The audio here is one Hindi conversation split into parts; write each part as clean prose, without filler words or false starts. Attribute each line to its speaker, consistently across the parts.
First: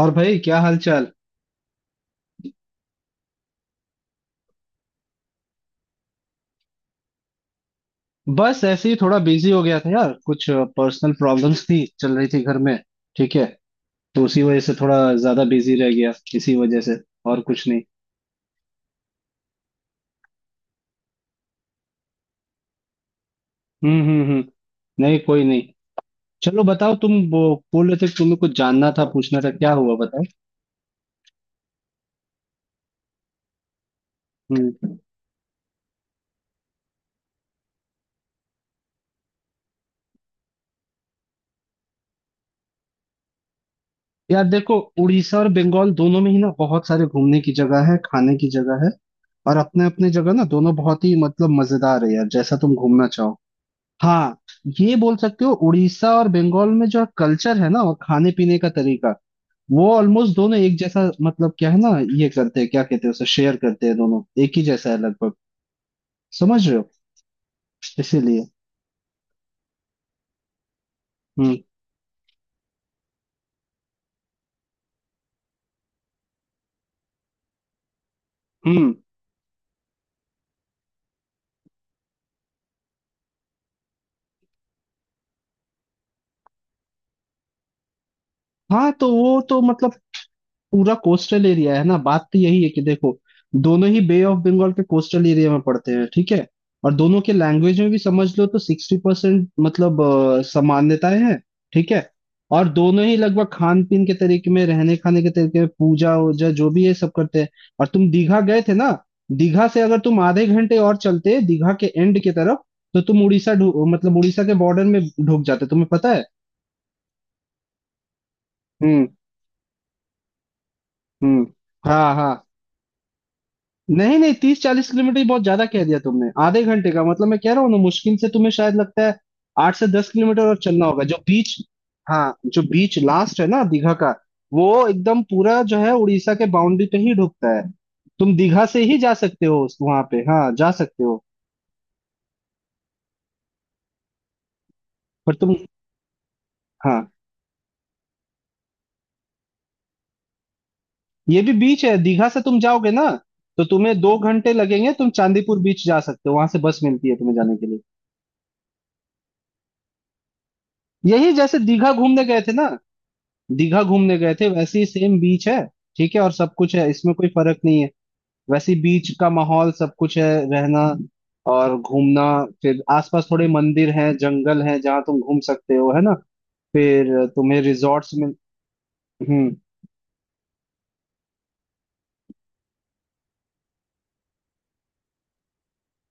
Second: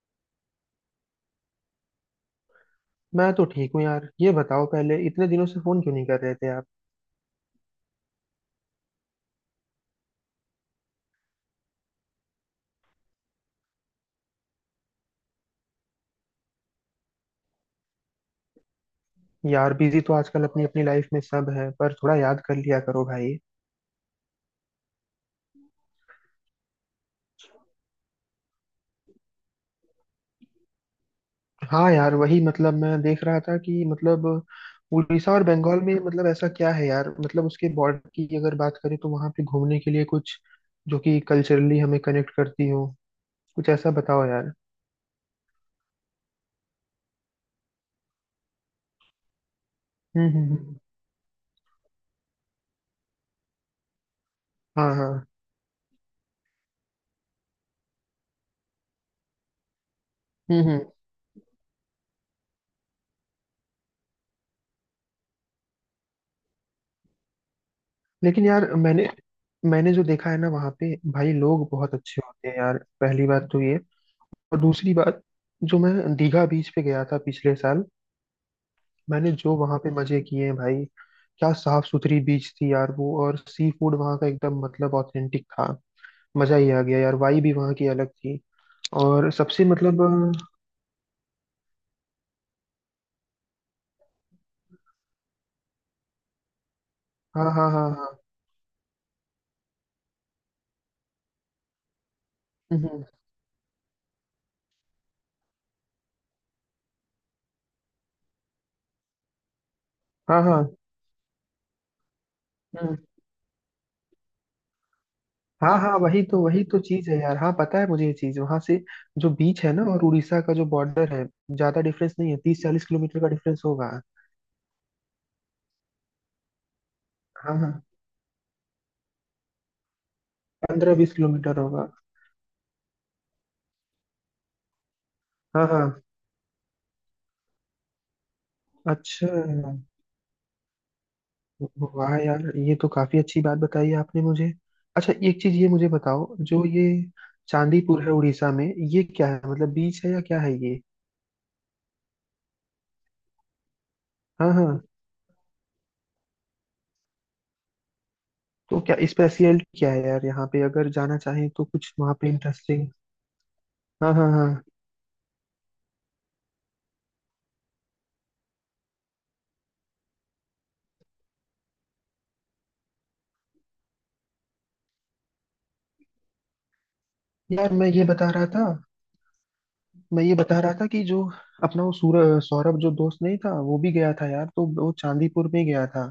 Speaker 1: और भाई क्या हाल चाल।
Speaker 2: मैं तो ठीक हूँ यार। ये बताओ, पहले इतने दिनों से फोन क्यों नहीं कर रहे थे आप?
Speaker 1: बस ऐसे ही थोड़ा बिजी हो गया था यार, कुछ पर्सनल प्रॉब्लम्स थी, चल रही थी घर में। ठीक है। तो उसी वजह से थोड़ा ज्यादा बिजी रह गया इसी वजह से, और कुछ नहीं।
Speaker 2: यार बिजी तो आजकल अपनी अपनी लाइफ में सब है, पर थोड़ा याद कर लिया करो भाई।
Speaker 1: हम्म। नहीं, कोई नहीं। चलो बताओ, तुम वो बोल रहे थे कि तुम्हें कुछ जानना था, पूछना था, क्या हुआ बताओ।
Speaker 2: हाँ यार, वही मतलब, मैं देख रहा था कि मतलब
Speaker 1: हम्म।
Speaker 2: उड़ीसा और बंगाल में मतलब ऐसा क्या है यार? मतलब उसके बॉर्डर की अगर बात करें तो वहाँ पे घूमने के लिए कुछ जो कि कल्चरली हमें कनेक्ट करती हो, कुछ ऐसा बताओ
Speaker 1: यार
Speaker 2: यार।
Speaker 1: देखो, उड़ीसा और बंगाल दोनों में ही ना बहुत सारे घूमने की जगह है, खाने की जगह है। और अपने अपने
Speaker 2: हम्म
Speaker 1: जगह ना
Speaker 2: हम्म
Speaker 1: दोनों
Speaker 2: हम्म।
Speaker 1: बहुत ही मतलब मजेदार है यार, जैसा तुम घूमना चाहो। हाँ।
Speaker 2: हाँ
Speaker 1: ये
Speaker 2: हाँ।
Speaker 1: बोल सकते हो, उड़ीसा और बंगाल में जो कल्चर है ना और खाने पीने का तरीका वो ऑलमोस्ट दोनों एक
Speaker 2: हम्म।
Speaker 1: जैसा मतलब क्या है ना। ये करते हैं, क्या कहते हैं उसे, शेयर करते हैं, दोनों एक ही जैसा है लगभग। समझ रहे हो। इसीलिए।
Speaker 2: लेकिन यार, मैंने मैंने जो देखा है ना वहाँ पे, भाई
Speaker 1: हम्म
Speaker 2: लोग बहुत अच्छे होते हैं यार, पहली बात तो ये। और दूसरी बात, जो मैं दीघा बीच पे गया था पिछले साल,
Speaker 1: हम्म।
Speaker 2: मैंने जो वहां पे मजे किए हैं भाई! क्या साफ सुथरी बीच थी यार वो, और सी फूड वहां का एकदम मतलब ऑथेंटिक था। मजा ही आ गया यार, वाई भी वहां की अलग थी।
Speaker 1: हाँ तो
Speaker 2: और
Speaker 1: वो तो
Speaker 2: सबसे
Speaker 1: मतलब
Speaker 2: मतलब
Speaker 1: पूरा कोस्टल एरिया है ना, बात तो यही है कि देखो, दोनों ही बे ऑफ बंगाल के कोस्टल एरिया में पड़ते हैं। ठीक है। और दोनों के
Speaker 2: हाँ हाँ
Speaker 1: लैंग्वेज
Speaker 2: हाँ
Speaker 1: में भी
Speaker 2: हाँ।
Speaker 1: समझ लो तो 60% समानताएं हैं। ठीक है। और
Speaker 2: हम्म, हम्म,
Speaker 1: दोनों ही लगभग खान पीन के तरीके में, रहने खाने के तरीके में, पूजा वूजा जो भी है सब करते हैं। और तुम दीघा गए थे ना। दीघा से अगर तुम
Speaker 2: हाँ
Speaker 1: आधे
Speaker 2: हाँ
Speaker 1: घंटे और चलते दीघा के एंड की तरफ
Speaker 2: हम्म,
Speaker 1: तो तुम उड़ीसा मतलब उड़ीसा के बॉर्डर में ढुक जाते,
Speaker 2: हाँ
Speaker 1: तुम्हें
Speaker 2: हाँ।
Speaker 1: पता
Speaker 2: वही
Speaker 1: है।
Speaker 2: तो वही तो चीज है यार। हाँ पता है मुझे ये चीज। वहां से
Speaker 1: हम्म
Speaker 2: जो बीच है ना और उड़ीसा का जो बॉर्डर है,
Speaker 1: हम्म।
Speaker 2: ज्यादा
Speaker 1: हाँ
Speaker 2: डिफरेंस नहीं
Speaker 1: हाँ।
Speaker 2: है। 30-40 किलोमीटर का डिफरेंस होगा।
Speaker 1: नहीं नहीं, 30-40 किलोमीटर ही बहुत ज्यादा कह दिया तुमने। आधे घंटे का मतलब मैं कह
Speaker 2: हाँ
Speaker 1: रहा हूँ ना,
Speaker 2: हाँ।
Speaker 1: मुश्किल से तुम्हें शायद लगता है 8 से 10 किलोमीटर और चलना
Speaker 2: पंद्रह
Speaker 1: होगा
Speaker 2: बीस
Speaker 1: जो बीच।
Speaker 2: किलोमीटर होगा।
Speaker 1: हाँ। जो बीच लास्ट है ना दीघा का वो एकदम पूरा
Speaker 2: हाँ
Speaker 1: जो है
Speaker 2: हाँ।
Speaker 1: उड़ीसा के बाउंड्री पे ही ढुकता है। तुम दीघा से ही जा
Speaker 2: अच्छा,
Speaker 1: सकते हो उस वहां पे, हाँ जा सकते हो।
Speaker 2: वाह यार ये तो काफी अच्छी बात बताई आपने मुझे। अच्छा,
Speaker 1: पर
Speaker 2: एक
Speaker 1: तुम।
Speaker 2: चीज ये मुझे बताओ, जो ये
Speaker 1: हाँ।
Speaker 2: चांदीपुर है उड़ीसा में, ये क्या है? मतलब बीच है या क्या है ये?
Speaker 1: ये भी बीच है, दीघा से तुम जाओगे ना तो तुम्हें 2 घंटे
Speaker 2: हाँ हाँ।
Speaker 1: लगेंगे, तुम चांदीपुर बीच जा सकते हो, वहां से बस मिलती है तुम्हें जाने के लिए।
Speaker 2: तो क्या स्पेशलिटी, क्या है यार यहाँ पे, अगर जाना
Speaker 1: यही,
Speaker 2: चाहें
Speaker 1: जैसे
Speaker 2: तो
Speaker 1: दीघा
Speaker 2: कुछ वहाँ
Speaker 1: घूमने
Speaker 2: पे
Speaker 1: गए थे ना,
Speaker 2: इंटरेस्टिंग?
Speaker 1: दीघा
Speaker 2: हाँ
Speaker 1: घूमने
Speaker 2: हाँ
Speaker 1: गए थे
Speaker 2: हाँ।
Speaker 1: वैसे ही सेम बीच है। ठीक है और सब कुछ है, इसमें कोई फर्क नहीं है। वैसे ही बीच का माहौल सब कुछ है, रहना और घूमना। फिर आसपास थोड़े मंदिर हैं, जंगल हैं जहाँ तुम घूम सकते हो, है ना। फिर तुम्हें
Speaker 2: यार, मैं ये
Speaker 1: रिजॉर्ट्स में।
Speaker 2: बता रहा था
Speaker 1: हम्म
Speaker 2: मैं ये बता रहा था कि जो अपना वो सूर सौरभ जो दोस्त नहीं था, वो भी गया था यार। तो वो चांदीपुर में गया था।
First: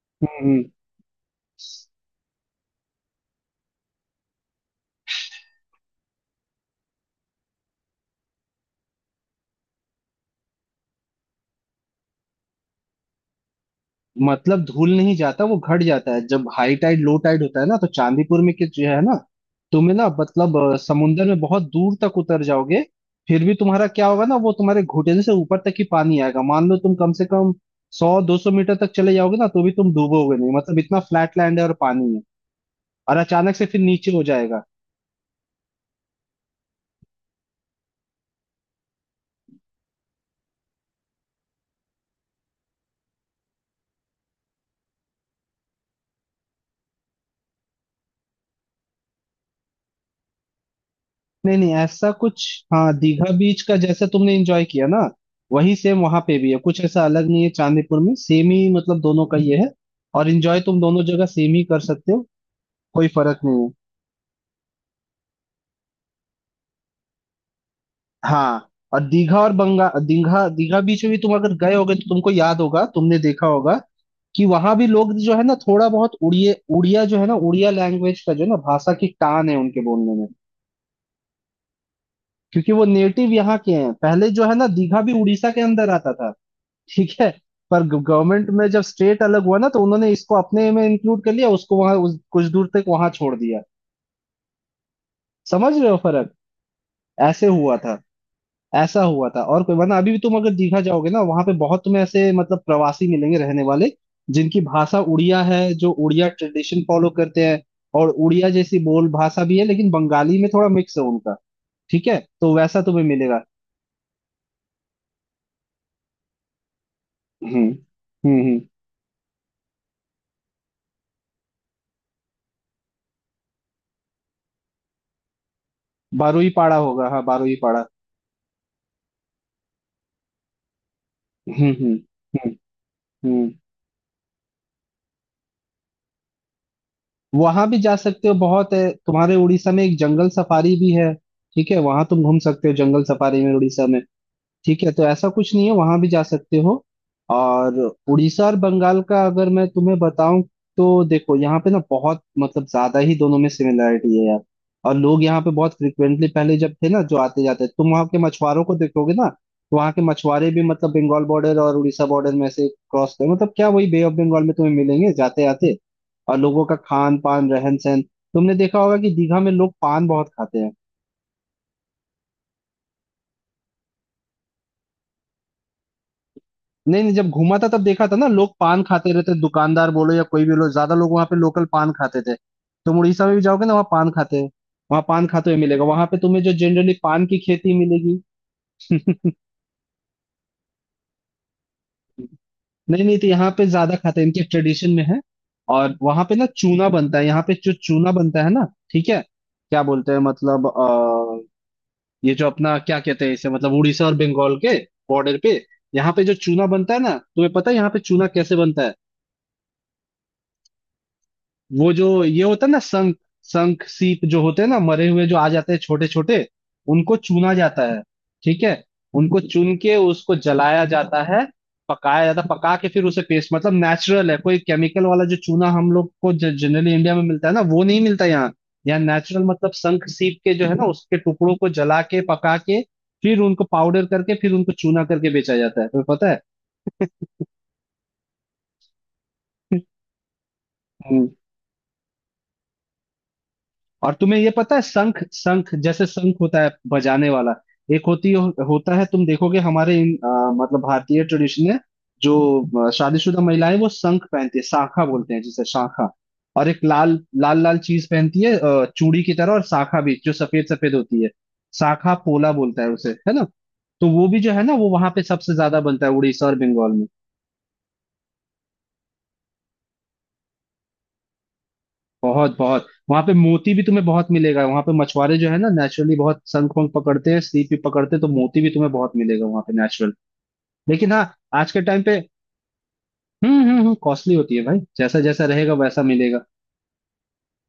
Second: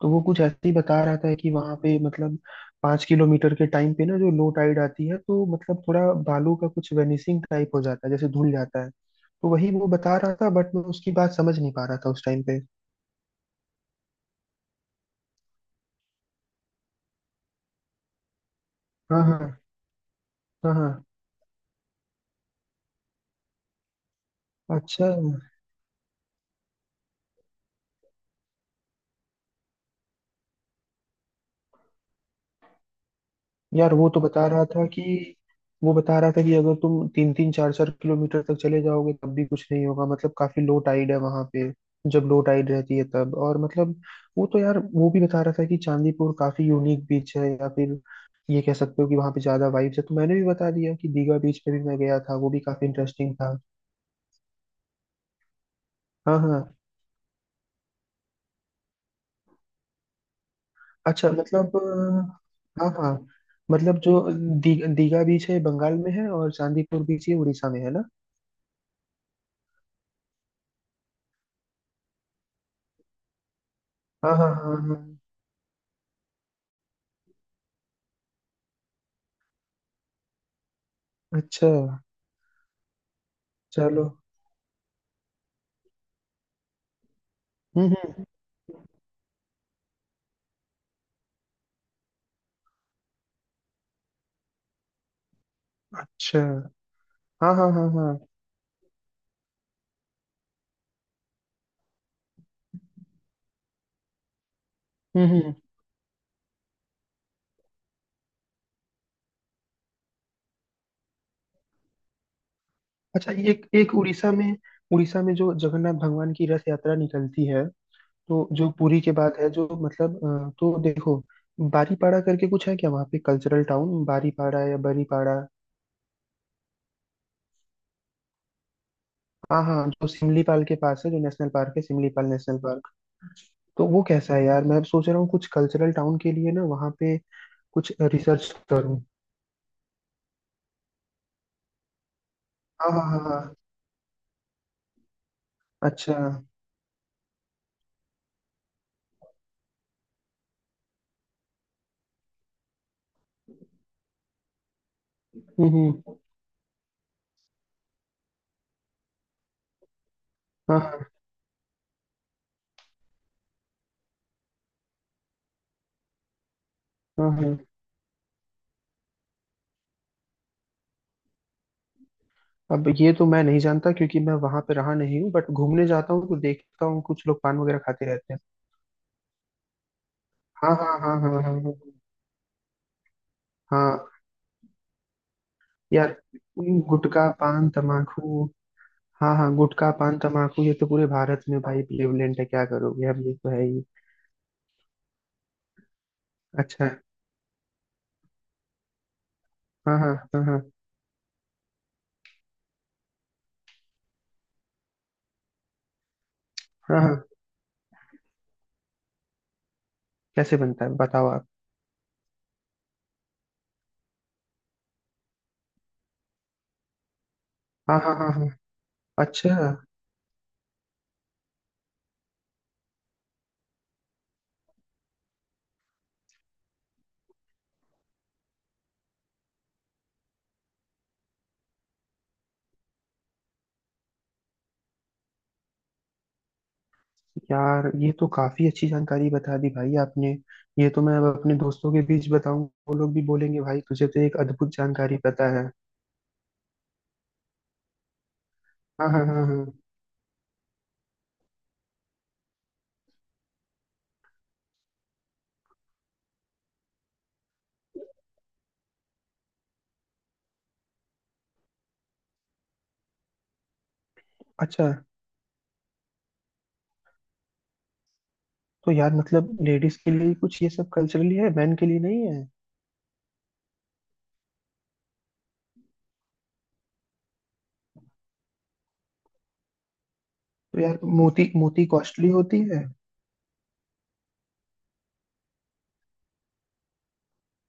Speaker 2: तो वो कुछ
Speaker 1: हम्म हम्म।
Speaker 2: ऐसे ही बता रहा था कि वहां पे मतलब 5 किलोमीटर के टाइम पे ना जो लो टाइड आती है, तो मतलब थोड़ा बालू का कुछ वेनिसिंग टाइप हो जाता है, जैसे धुल जाता है। तो वही वो बता रहा था, बट मैं उसकी बात समझ नहीं पा रहा था उस टाइम पे।
Speaker 1: मतलब धूल नहीं जाता, वो घट जाता है। जब हाई टाइड लो टाइड होता है ना तो चांदीपुर में के जो है ना,
Speaker 2: हाँ हाँ
Speaker 1: तुम्हें ना
Speaker 2: हाँ हाँ।
Speaker 1: समुंदर में बहुत दूर तक उतर जाओगे। फिर भी तुम्हारा क्या होगा ना, वो तुम्हारे
Speaker 2: अच्छा।
Speaker 1: घुटने से ऊपर तक ही पानी आएगा। मान लो तुम कम से कम 100-200 मीटर तक चले जाओगे ना तो भी तुम डूबोगे नहीं, मतलब इतना फ्लैट लैंड है और पानी है, और अचानक से फिर
Speaker 2: यार,
Speaker 1: नीचे हो जाएगा।
Speaker 2: वो बता रहा था कि अगर तुम तीन तीन चार चार किलोमीटर तक चले जाओगे तब भी कुछ नहीं होगा। मतलब काफी लो टाइड है वहां पे, जब लो टाइड रहती है तब। और मतलब वो तो, यार वो भी बता रहा था कि चांदीपुर काफी यूनिक बीच है, या फिर ये कह सकते हो कि वहां पे ज्यादा वाइब्स है। तो मैंने भी बता दिया कि दीघा
Speaker 1: नहीं
Speaker 2: बीच पे
Speaker 1: नहीं
Speaker 2: भी मैं
Speaker 1: ऐसा
Speaker 2: गया था,
Speaker 1: कुछ।
Speaker 2: वो भी काफी
Speaker 1: हाँ, दीघा
Speaker 2: इंटरेस्टिंग था।
Speaker 1: बीच का जैसा तुमने एंजॉय किया ना वही सेम वहां
Speaker 2: हाँ
Speaker 1: पे भी है,
Speaker 2: हाँ।
Speaker 1: कुछ ऐसा अलग नहीं है चांदीपुर में, सेम ही मतलब दोनों का ये है। और एंजॉय तुम दोनों जगह
Speaker 2: अच्छा
Speaker 1: सेम ही
Speaker 2: मतलब
Speaker 1: कर सकते हो,
Speaker 2: हाँ
Speaker 1: कोई
Speaker 2: हाँ।
Speaker 1: फर्क नहीं है।
Speaker 2: मतलब जो दीघा बीच है बंगाल में है, और चांदीपुर बीच ये उड़ीसा में है ना।
Speaker 1: हाँ। और दीघा और बंगा दीघा दीघा बीच में भी तुम अगर गए होगे तो तुमको याद होगा, तुमने देखा होगा
Speaker 2: हाँ
Speaker 1: कि
Speaker 2: हाँ हाँ
Speaker 1: वहां भी
Speaker 2: हाँ।
Speaker 1: लोग जो है ना थोड़ा बहुत उड़िया उड़िया जो है ना, उड़िया लैंग्वेज का जो है ना भाषा की टान है उनके बोलने में।
Speaker 2: अच्छा।
Speaker 1: क्योंकि वो नेटिव यहाँ के हैं
Speaker 2: चलो।
Speaker 1: पहले, जो है ना, दीघा भी उड़ीसा के अंदर आता था। ठीक है। पर
Speaker 2: हम्म।
Speaker 1: गवर्नमेंट में जब स्टेट अलग हुआ ना तो उन्होंने इसको अपने में इंक्लूड कर लिया, उसको वहां कुछ दूर तक वहां छोड़ दिया। समझ रहे हो फर्क,
Speaker 2: अच्छा।
Speaker 1: ऐसे
Speaker 2: हाँ हाँ
Speaker 1: हुआ
Speaker 2: हाँ
Speaker 1: था।
Speaker 2: हाँ।
Speaker 1: ऐसा हुआ था, और कोई वरना अभी भी तुम अगर दीघा जाओगे ना वहां पे बहुत तुम्हें ऐसे मतलब प्रवासी मिलेंगे रहने वाले, जिनकी भाषा
Speaker 2: हम्म
Speaker 1: उड़िया
Speaker 2: हम्म।
Speaker 1: है, जो उड़िया ट्रेडिशन फॉलो करते हैं। और उड़िया जैसी बोल भाषा भी है, लेकिन बंगाली में थोड़ा मिक्स है उनका। ठीक है, तो वैसा तुम्हें
Speaker 2: अच्छा,
Speaker 1: मिलेगा।
Speaker 2: एक एक उड़ीसा में जो जगन्नाथ भगवान की रथ यात्रा निकलती
Speaker 1: हम्म
Speaker 2: है। तो
Speaker 1: हम्म।
Speaker 2: जो पुरी के बाद है, जो मतलब तो देखो, बारीपाड़ा करके कुछ है क्या वहाँ पे कल्चरल टाउन, बारीपाड़ा या बरीपाड़ा?
Speaker 1: बारुई पाड़ा होगा, हाँ बारुई पाड़ा।
Speaker 2: हाँ हाँ, जो सिमलीपाल के पास है, जो नेशनल
Speaker 1: हम्म
Speaker 2: पार्क है,
Speaker 1: हम्म
Speaker 2: सिमलीपाल
Speaker 1: हम्म
Speaker 2: नेशनल पार्क।
Speaker 1: हम्म।
Speaker 2: तो वो कैसा है यार? मैं सोच रहा हूँ कुछ कल्चरल टाउन के लिए ना, वहाँ पे
Speaker 1: वहां भी
Speaker 2: कुछ
Speaker 1: जा सकते हो,
Speaker 2: रिसर्च
Speaker 1: बहुत है
Speaker 2: करूँ।
Speaker 1: तुम्हारे उड़ीसा में, एक जंगल सफारी भी है। ठीक है, वहां तुम घूम सकते हो
Speaker 2: हाँ
Speaker 1: जंगल
Speaker 2: हाँ हाँ
Speaker 1: सफारी में
Speaker 2: हाँ।
Speaker 1: उड़ीसा में। ठीक है, तो ऐसा कुछ नहीं है, वहां भी
Speaker 2: अच्छा।
Speaker 1: जा सकते हो। और उड़ीसा और बंगाल का अगर मैं तुम्हें बताऊं तो देखो, यहाँ पे ना बहुत मतलब ज्यादा ही दोनों में सिमिलरिटी है यार। और लोग यहाँ पे बहुत
Speaker 2: हम्म।
Speaker 1: फ्रिक्वेंटली पहले जब थे ना, जो आते जाते, तुम वहाँ के मछुआरों को देखोगे ना तो वहाँ के मछुआरे भी
Speaker 2: हाँ
Speaker 1: मतलब
Speaker 2: हाँ
Speaker 1: बंगाल बॉर्डर और उड़ीसा बॉर्डर में से क्रॉस कर, मतलब क्या वही बे ऑफ बंगाल में तुम्हें मिलेंगे जाते आते। और लोगों का खान
Speaker 2: हाँ
Speaker 1: पान
Speaker 2: हाँ।
Speaker 1: रहन सहन तुमने देखा होगा कि दीघा में लोग पान बहुत खाते हैं।
Speaker 2: अब ये तो मैं नहीं जानता, क्योंकि मैं वहां पे रहा नहीं हूँ, बट घूमने जाता हूँ तो देखता
Speaker 1: नहीं
Speaker 2: हूँ
Speaker 1: नहीं,
Speaker 2: कुछ
Speaker 1: जब
Speaker 2: लोग
Speaker 1: घूमा
Speaker 2: पान
Speaker 1: था
Speaker 2: वगैरह
Speaker 1: तब देखा
Speaker 2: खाते
Speaker 1: था ना,
Speaker 2: रहते हैं।
Speaker 1: लोग पान खाते रहते, दुकानदार बोलो या कोई भी
Speaker 2: हाँ
Speaker 1: लोग, ज्यादा
Speaker 2: हाँ
Speaker 1: लोग
Speaker 2: हाँ
Speaker 1: वहां
Speaker 2: हाँ
Speaker 1: पे
Speaker 2: हाँ
Speaker 1: लोकल
Speaker 2: हाँ
Speaker 1: पान खाते थे। तुम उड़ीसा में भी जाओगे ना, वहाँ
Speaker 2: हाँ।
Speaker 1: पान खाते हैं। वहाँ पान खाते हुए मिलेगा, वहां
Speaker 2: यार,
Speaker 1: पे तुम्हें जो जनरली पान
Speaker 2: गुटखा
Speaker 1: की
Speaker 2: पान
Speaker 1: खेती मिलेगी।
Speaker 2: तमाकू! हाँ हाँ, गुटखा पान तमाकू ये तो पूरे भारत में भाई प्रेवलेंट है, क्या
Speaker 1: नहीं
Speaker 2: करोगे,
Speaker 1: नहीं,
Speaker 2: अब
Speaker 1: तो
Speaker 2: ये तो
Speaker 1: यहाँ
Speaker 2: है
Speaker 1: पे
Speaker 2: ही।
Speaker 1: ज्यादा खाते हैं, इनके ट्रेडिशन में है। और वहां पे ना चूना
Speaker 2: अच्छा।
Speaker 1: बनता है, यहाँ पे जो चूना बनता है ना। ठीक है। क्या
Speaker 2: हाँ
Speaker 1: बोलते
Speaker 2: हाँ
Speaker 1: हैं
Speaker 2: हाँ हाँ
Speaker 1: मतलब अ, ये जो अपना क्या कहते हैं इसे, मतलब उड़ीसा और बंगाल के बॉर्डर पे, यहाँ पे जो चूना बनता है
Speaker 2: हाँ
Speaker 1: ना,
Speaker 2: हाँ।
Speaker 1: तुम्हें पता है यहाँ पे चूना कैसे बनता है।
Speaker 2: कैसे बनता है बताओ आप?
Speaker 1: वो जो ये होता है ना, संख संख सीप जो होते हैं ना मरे हुए, जो आ जाते हैं छोटे छोटे, उनको चुना जाता
Speaker 2: हाँ
Speaker 1: है।
Speaker 2: हाँ हाँ हाँ।
Speaker 1: ठीक है। उनको
Speaker 2: अच्छा
Speaker 1: चुन के उसको जलाया जाता है, पकाया जाता है, पका के फिर उसे पेस्ट, मतलब नेचुरल है, कोई केमिकल वाला जो चूना हम लोग को जनरली इंडिया में मिलता है ना वो नहीं मिलता यहाँ। यहाँ नेचुरल मतलब शंख सीप के जो है ना उसके टुकड़ों को जला के, पका के, फिर उनको पाउडर करके, फिर उनको चूना करके बेचा जाता है, तुम्हें पता
Speaker 2: यार, ये तो काफी अच्छी जानकारी बता दी भाई आपने। ये तो मैं
Speaker 1: है।
Speaker 2: अब अपने दोस्तों के बीच बताऊं, वो लोग भी बोलेंगे, भाई तुझे
Speaker 1: और
Speaker 2: तो एक
Speaker 1: तुम्हें ये
Speaker 2: अद्भुत
Speaker 1: पता है
Speaker 2: जानकारी
Speaker 1: शंख,
Speaker 2: पता है।
Speaker 1: शंख जैसे शंख होता है बजाने वाला, एक होता है,
Speaker 2: हाँ हाँ
Speaker 1: तुम
Speaker 2: हाँ
Speaker 1: देखोगे
Speaker 2: हाँ।
Speaker 1: हमारे मतलब भारतीय ट्रेडिशन में जो शादीशुदा महिलाएं वो शंख पहनती है, शाखा बोलते हैं जिसे, शाखा। और एक लाल लाल लाल चीज पहनती है चूड़ी की तरह, और शाखा भी जो सफेद सफेद होती है, शाखा पोला बोलता है उसे, है ना। तो वो भी जो है ना वो
Speaker 2: अच्छा,
Speaker 1: वहां पे सबसे ज्यादा बनता है उड़ीसा और बंगाल में।
Speaker 2: तो यार मतलब लेडीज के लिए कुछ ये सब कल्चरली है, मेन के लिए नहीं है?
Speaker 1: बहुत बहुत वहां पे मोती भी तुम्हें बहुत मिलेगा, वहां पे मछुआरे जो है ना नेचुरली बहुत शंख पंख पकड़ते हैं, सीप भी पकड़ते हैं, तो मोती भी तुम्हें बहुत मिलेगा वहां पे नेचुरल।
Speaker 2: तो यार,
Speaker 1: लेकिन हाँ,
Speaker 2: मोती
Speaker 1: आज के
Speaker 2: मोती
Speaker 1: टाइम पे
Speaker 2: कॉस्टली होती है।
Speaker 1: कॉस्टली होती है भाई, जैसा जैसा रहेगा वैसा मिलेगा।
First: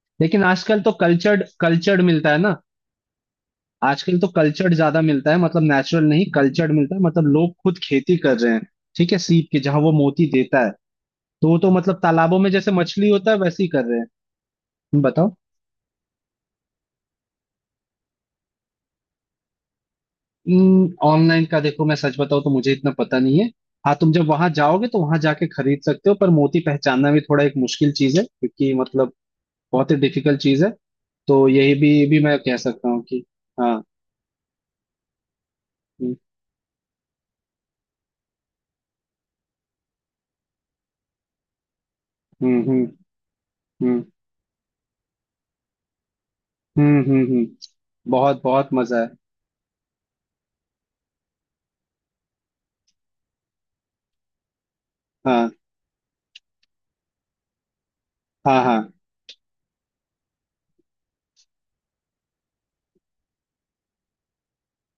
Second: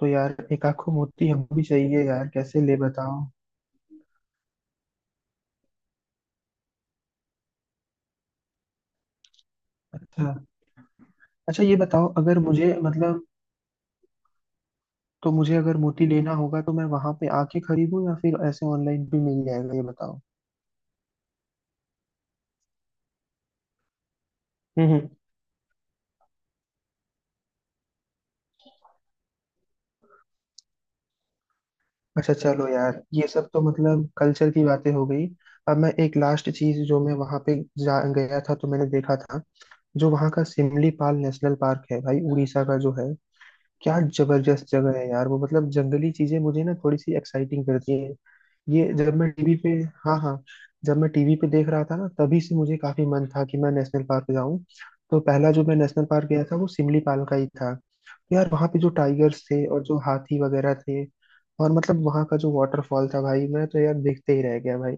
Speaker 2: तो यार,
Speaker 1: लेकिन
Speaker 2: एक
Speaker 1: आजकल तो
Speaker 2: आखो मोती
Speaker 1: कल्चर्ड,
Speaker 2: हमको भी
Speaker 1: कल्चर्ड
Speaker 2: चाहिए यार,
Speaker 1: मिलता है ना।
Speaker 2: कैसे ले बताओ।
Speaker 1: आजकल तो कल्चर्ड ज्यादा मिलता है, मतलब नेचुरल नहीं, कल्चर्ड मिलता है, मतलब लोग खुद खेती कर रहे हैं, ठीक है, सीप की जहाँ वो मोती
Speaker 2: अच्छा
Speaker 1: देता है। तो वो
Speaker 2: अच्छा,
Speaker 1: तो
Speaker 2: ये
Speaker 1: मतलब
Speaker 2: बताओ,
Speaker 1: तालाबों
Speaker 2: अगर
Speaker 1: में जैसे
Speaker 2: मुझे
Speaker 1: मछली
Speaker 2: मतलब,
Speaker 1: होता है वैसे ही कर रहे हैं।
Speaker 2: तो
Speaker 1: बताओ।
Speaker 2: मुझे अगर मोती लेना होगा तो मैं वहां पे आके खरीदूं, या फिर ऐसे ऑनलाइन भी मिल जाएगा, ये बताओ।
Speaker 1: ऑनलाइन का देखो, मैं सच बताऊं तो मुझे इतना पता नहीं है। हाँ, तुम जब वहां जाओगे
Speaker 2: हम्म
Speaker 1: तो
Speaker 2: हम्म।
Speaker 1: वहां जाके खरीद सकते हो, पर मोती पहचानना भी थोड़ा एक मुश्किल चीज है, क्योंकि मतलब बहुत ही डिफिकल्ट चीज है। तो यही भी
Speaker 2: अच्छा
Speaker 1: मैं कह
Speaker 2: चलो
Speaker 1: सकता हूँ
Speaker 2: यार,
Speaker 1: कि
Speaker 2: ये सब तो
Speaker 1: हाँ।
Speaker 2: मतलब कल्चर की बातें हो गई। अब मैं
Speaker 1: हम्म
Speaker 2: एक लास्ट चीज, जो मैं वहां पे जा गया था तो मैंने देखा था, जो वहाँ का सिमलीपाल नेशनल पार्क है भाई,
Speaker 1: हम्म
Speaker 2: उड़ीसा का
Speaker 1: हम्म
Speaker 2: जो है। क्या
Speaker 1: हम्म
Speaker 2: जबरदस्त जगह है यार वो! मतलब जंगली चीजें मुझे ना थोड़ी सी
Speaker 1: हम्म।
Speaker 2: एक्साइटिंग करती है।
Speaker 1: बहुत बहुत
Speaker 2: ये
Speaker 1: मजा है।
Speaker 2: जब मैं टीवी पे हाँ हाँ। जब मैं टीवी पे देख रहा था ना, तभी से मुझे काफी मन था कि मैं नेशनल पार्क जाऊं। तो
Speaker 1: हाँ
Speaker 2: पहला जो मैं नेशनल पार्क गया था वो सिमलीपाल का ही था। तो यार,
Speaker 1: हाँ
Speaker 2: वहाँ
Speaker 1: हाँ
Speaker 2: पे जो टाइगर्स थे और जो हाथी वगैरह थे, और मतलब वहाँ का जो वाटरफॉल था भाई, मैं तो यार देखते ही रह गया भाई।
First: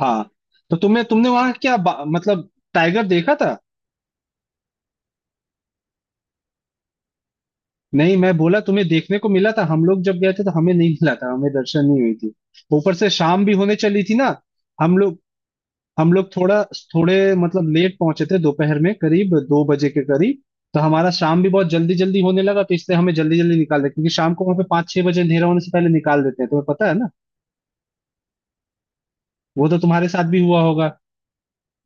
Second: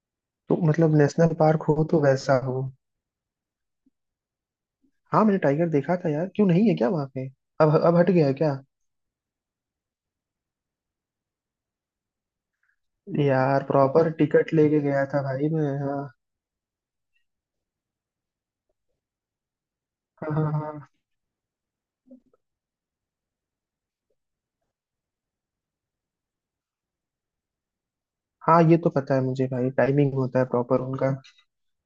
Speaker 1: हाँ।
Speaker 2: तो
Speaker 1: तो
Speaker 2: मतलब
Speaker 1: तुम्हें तुमने
Speaker 2: नेशनल
Speaker 1: वहां
Speaker 2: पार्क हो तो वैसा
Speaker 1: मतलब
Speaker 2: हो।
Speaker 1: टाइगर देखा था।
Speaker 2: हाँ, मैंने टाइगर देखा था यार। क्यों नहीं है क्या वहां पे? अब हट
Speaker 1: नहीं
Speaker 2: गया है
Speaker 1: मैं
Speaker 2: क्या?
Speaker 1: बोला तुम्हें देखने को मिला था, हम लोग जब गए थे तो हमें नहीं मिला था, हमें दर्शन नहीं हुई थी। ऊपर से शाम भी
Speaker 2: यार
Speaker 1: होने चली
Speaker 2: प्रॉपर
Speaker 1: थी ना।
Speaker 2: टिकट लेके
Speaker 1: हम
Speaker 2: गया
Speaker 1: लोग
Speaker 2: था भाई मैं, हाँ।
Speaker 1: हम लोग थोड़ा थोड़े मतलब लेट पहुंचे थे, दोपहर में करीब 2 बजे के
Speaker 2: हाँ
Speaker 1: करीब।
Speaker 2: हाँ
Speaker 1: तो
Speaker 2: हाँ
Speaker 1: हमारा शाम भी बहुत जल्दी जल्दी होने लगा, तो इसलिए हमें जल्दी जल्दी निकाल दिया, क्योंकि शाम को वहां पे 5-6 बजे अंधेरा होने से पहले निकाल देते हैं, तुम्हें पता है ना।
Speaker 2: हाँ। ये तो पता है मुझे
Speaker 1: वो
Speaker 2: भाई,
Speaker 1: तो तुम्हारे
Speaker 2: टाइमिंग
Speaker 1: साथ
Speaker 2: होता
Speaker 1: भी
Speaker 2: है
Speaker 1: हुआ
Speaker 2: प्रॉपर
Speaker 1: होगा।
Speaker 2: उनका।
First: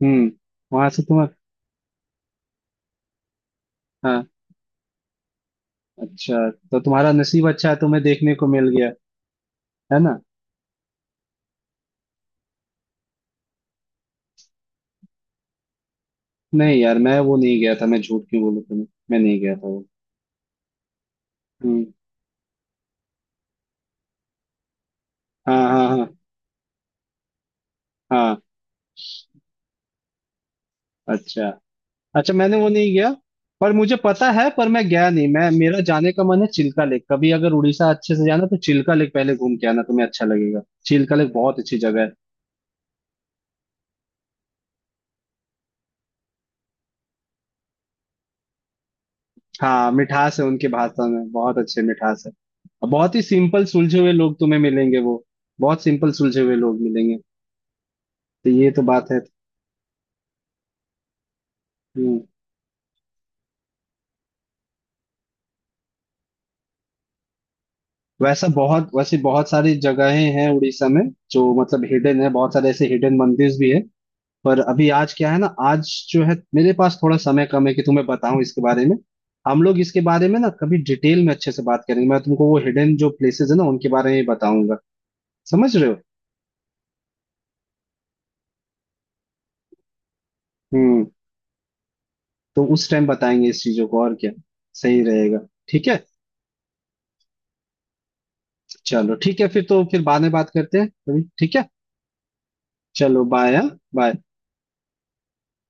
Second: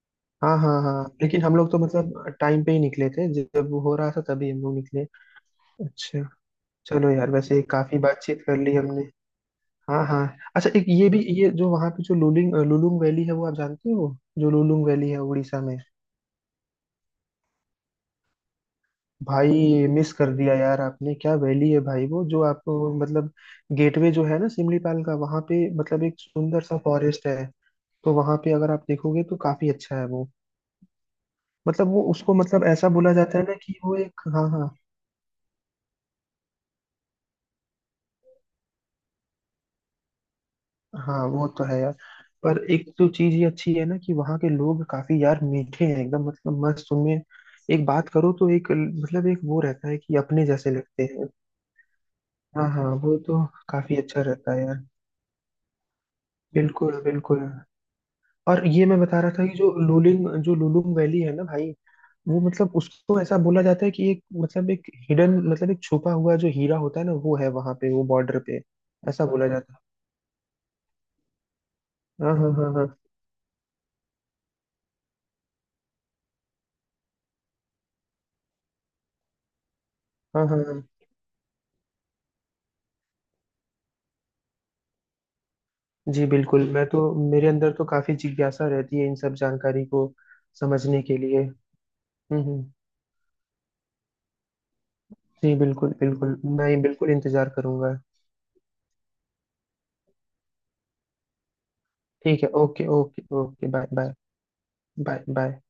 Speaker 1: हम्म।
Speaker 2: हाँ हाँ
Speaker 1: वहां से
Speaker 2: हाँ,
Speaker 1: तुम।
Speaker 2: लेकिन हम लोग तो मतलब टाइम पे ही निकले थे, जब वो हो रहा था
Speaker 1: हाँ।
Speaker 2: तभी हम लोग निकले। अच्छा।
Speaker 1: अच्छा तो
Speaker 2: चलो
Speaker 1: तुम्हारा
Speaker 2: यार,
Speaker 1: नसीब
Speaker 2: वैसे
Speaker 1: अच्छा है,
Speaker 2: काफी
Speaker 1: तुम्हें देखने
Speaker 2: बातचीत
Speaker 1: को
Speaker 2: कर
Speaker 1: मिल
Speaker 2: ली
Speaker 1: गया।
Speaker 2: हमने।
Speaker 1: है
Speaker 2: हाँ
Speaker 1: ना।
Speaker 2: हाँ। अच्छा, एक ये भी, ये जो वहाँ पे जो लुलिंग लुलुंग वैली है, वो आप जानते हो? जो लुलुंग वैली है उड़ीसा में।
Speaker 1: नहीं यार, मैं वो नहीं गया था, मैं झूठ क्यों बोलूं तुम्हें। मैं नहीं गया था वो।
Speaker 2: भाई, मिस कर दिया यार आपने! क्या वैली है
Speaker 1: हम्म।
Speaker 2: भाई वो, जो आप मतलब गेटवे जो है ना सिमलीपाल का, वहां पे
Speaker 1: हाँ हाँ
Speaker 2: मतलब
Speaker 1: हाँ
Speaker 2: एक सुंदर सा फॉरेस्ट है। तो वहां
Speaker 1: हाँ।
Speaker 2: पे अगर आप देखोगे तो काफी अच्छा है वो।
Speaker 1: अच्छा।
Speaker 2: मतलब वो
Speaker 1: अच्छा
Speaker 2: उसको
Speaker 1: मैंने
Speaker 2: मतलब
Speaker 1: वो
Speaker 2: ऐसा
Speaker 1: नहीं गया,
Speaker 2: बोला जाता है ना
Speaker 1: पर
Speaker 2: कि
Speaker 1: मुझे
Speaker 2: वो एक,
Speaker 1: पता
Speaker 2: हाँ
Speaker 1: है, पर
Speaker 2: हाँ
Speaker 1: मैं गया नहीं। मैं, मेरा जाने का मन है चिल्का लेक, कभी अगर उड़ीसा अच्छे से जाना तो चिल्का लेक पहले घूम के आना, तुम्हें अच्छा लगेगा। चिल्का
Speaker 2: हाँ।
Speaker 1: लेक
Speaker 2: वो
Speaker 1: बहुत
Speaker 2: तो
Speaker 1: अच्छी
Speaker 2: है यार।
Speaker 1: जगह है।
Speaker 2: पर एक तो चीज ये अच्छी है ना, कि वहाँ के लोग काफी यार मीठे हैं, एकदम मतलब मस्त उनमें। एक बात करो तो एक मतलब एक वो रहता
Speaker 1: हाँ,
Speaker 2: है कि
Speaker 1: मिठास है
Speaker 2: अपने
Speaker 1: उनकी
Speaker 2: जैसे लगते
Speaker 1: भाषा
Speaker 2: हैं।
Speaker 1: में, बहुत अच्छे मिठास है।
Speaker 2: हाँ हाँ,
Speaker 1: और बहुत
Speaker 2: वो
Speaker 1: ही
Speaker 2: तो
Speaker 1: सिंपल
Speaker 2: काफी
Speaker 1: सुलझे हुए
Speaker 2: अच्छा
Speaker 1: लोग
Speaker 2: रहता
Speaker 1: तुम्हें
Speaker 2: है यार।
Speaker 1: मिलेंगे वो। बहुत सिंपल सुलझे हुए लोग
Speaker 2: बिल्कुल
Speaker 1: मिलेंगे।
Speaker 2: बिल्कुल।
Speaker 1: तो
Speaker 2: और
Speaker 1: ये तो
Speaker 2: ये मैं
Speaker 1: बात है।
Speaker 2: बता रहा था कि जो लुलिंग जो लुलुंग वैली है ना भाई,
Speaker 1: हम्म।
Speaker 2: वो मतलब उसको ऐसा बोला जाता है कि एक मतलब एक हिडन, मतलब एक छुपा हुआ जो हीरा होता है ना, वो है वहां पे, वो बॉर्डर
Speaker 1: वैसा
Speaker 2: पे।
Speaker 1: बहुत वैसे
Speaker 2: ऐसा बोला
Speaker 1: बहुत सारी
Speaker 2: जाता
Speaker 1: जगहें हैं उड़ीसा में, जो मतलब हिडन
Speaker 2: है।
Speaker 1: है,
Speaker 2: हाँ हाँ
Speaker 1: बहुत सारे
Speaker 2: हाँ
Speaker 1: ऐसे
Speaker 2: हाँ
Speaker 1: हिडन मंदिर भी है। पर अभी आज क्या है ना, आज जो है मेरे पास थोड़ा समय कम है कि तुम्हें बताऊं इसके बारे में। हम लोग इसके बारे में
Speaker 2: हाँ
Speaker 1: ना
Speaker 2: हाँ
Speaker 1: कभी
Speaker 2: हाँ।
Speaker 1: डिटेल में अच्छे से बात करेंगे, मैं तुमको वो हिडन जो प्लेसेस है ना उनके बारे में बताऊंगा। समझ रहे हो।
Speaker 2: जी बिल्कुल, मैं तो, मेरे अंदर तो काफी जिज्ञासा रहती है इन सब जानकारी को समझने
Speaker 1: हम्म।
Speaker 2: के लिए। हम्म
Speaker 1: तो
Speaker 2: हम्म।
Speaker 1: उस टाइम बताएंगे इस चीजों को, और क्या सही रहेगा।
Speaker 2: जी
Speaker 1: ठीक
Speaker 2: बिल्कुल
Speaker 1: है।
Speaker 2: बिल्कुल, मैं बिल्कुल इंतजार करूंगा।
Speaker 1: चलो ठीक है, फिर तो फिर बाद में बात करते हैं कभी, ठीक है।
Speaker 2: ठीक है। ओके ओके
Speaker 1: चलो bye.
Speaker 2: Okay. Bye
Speaker 1: bye.
Speaker 2: Bye. Bye bye.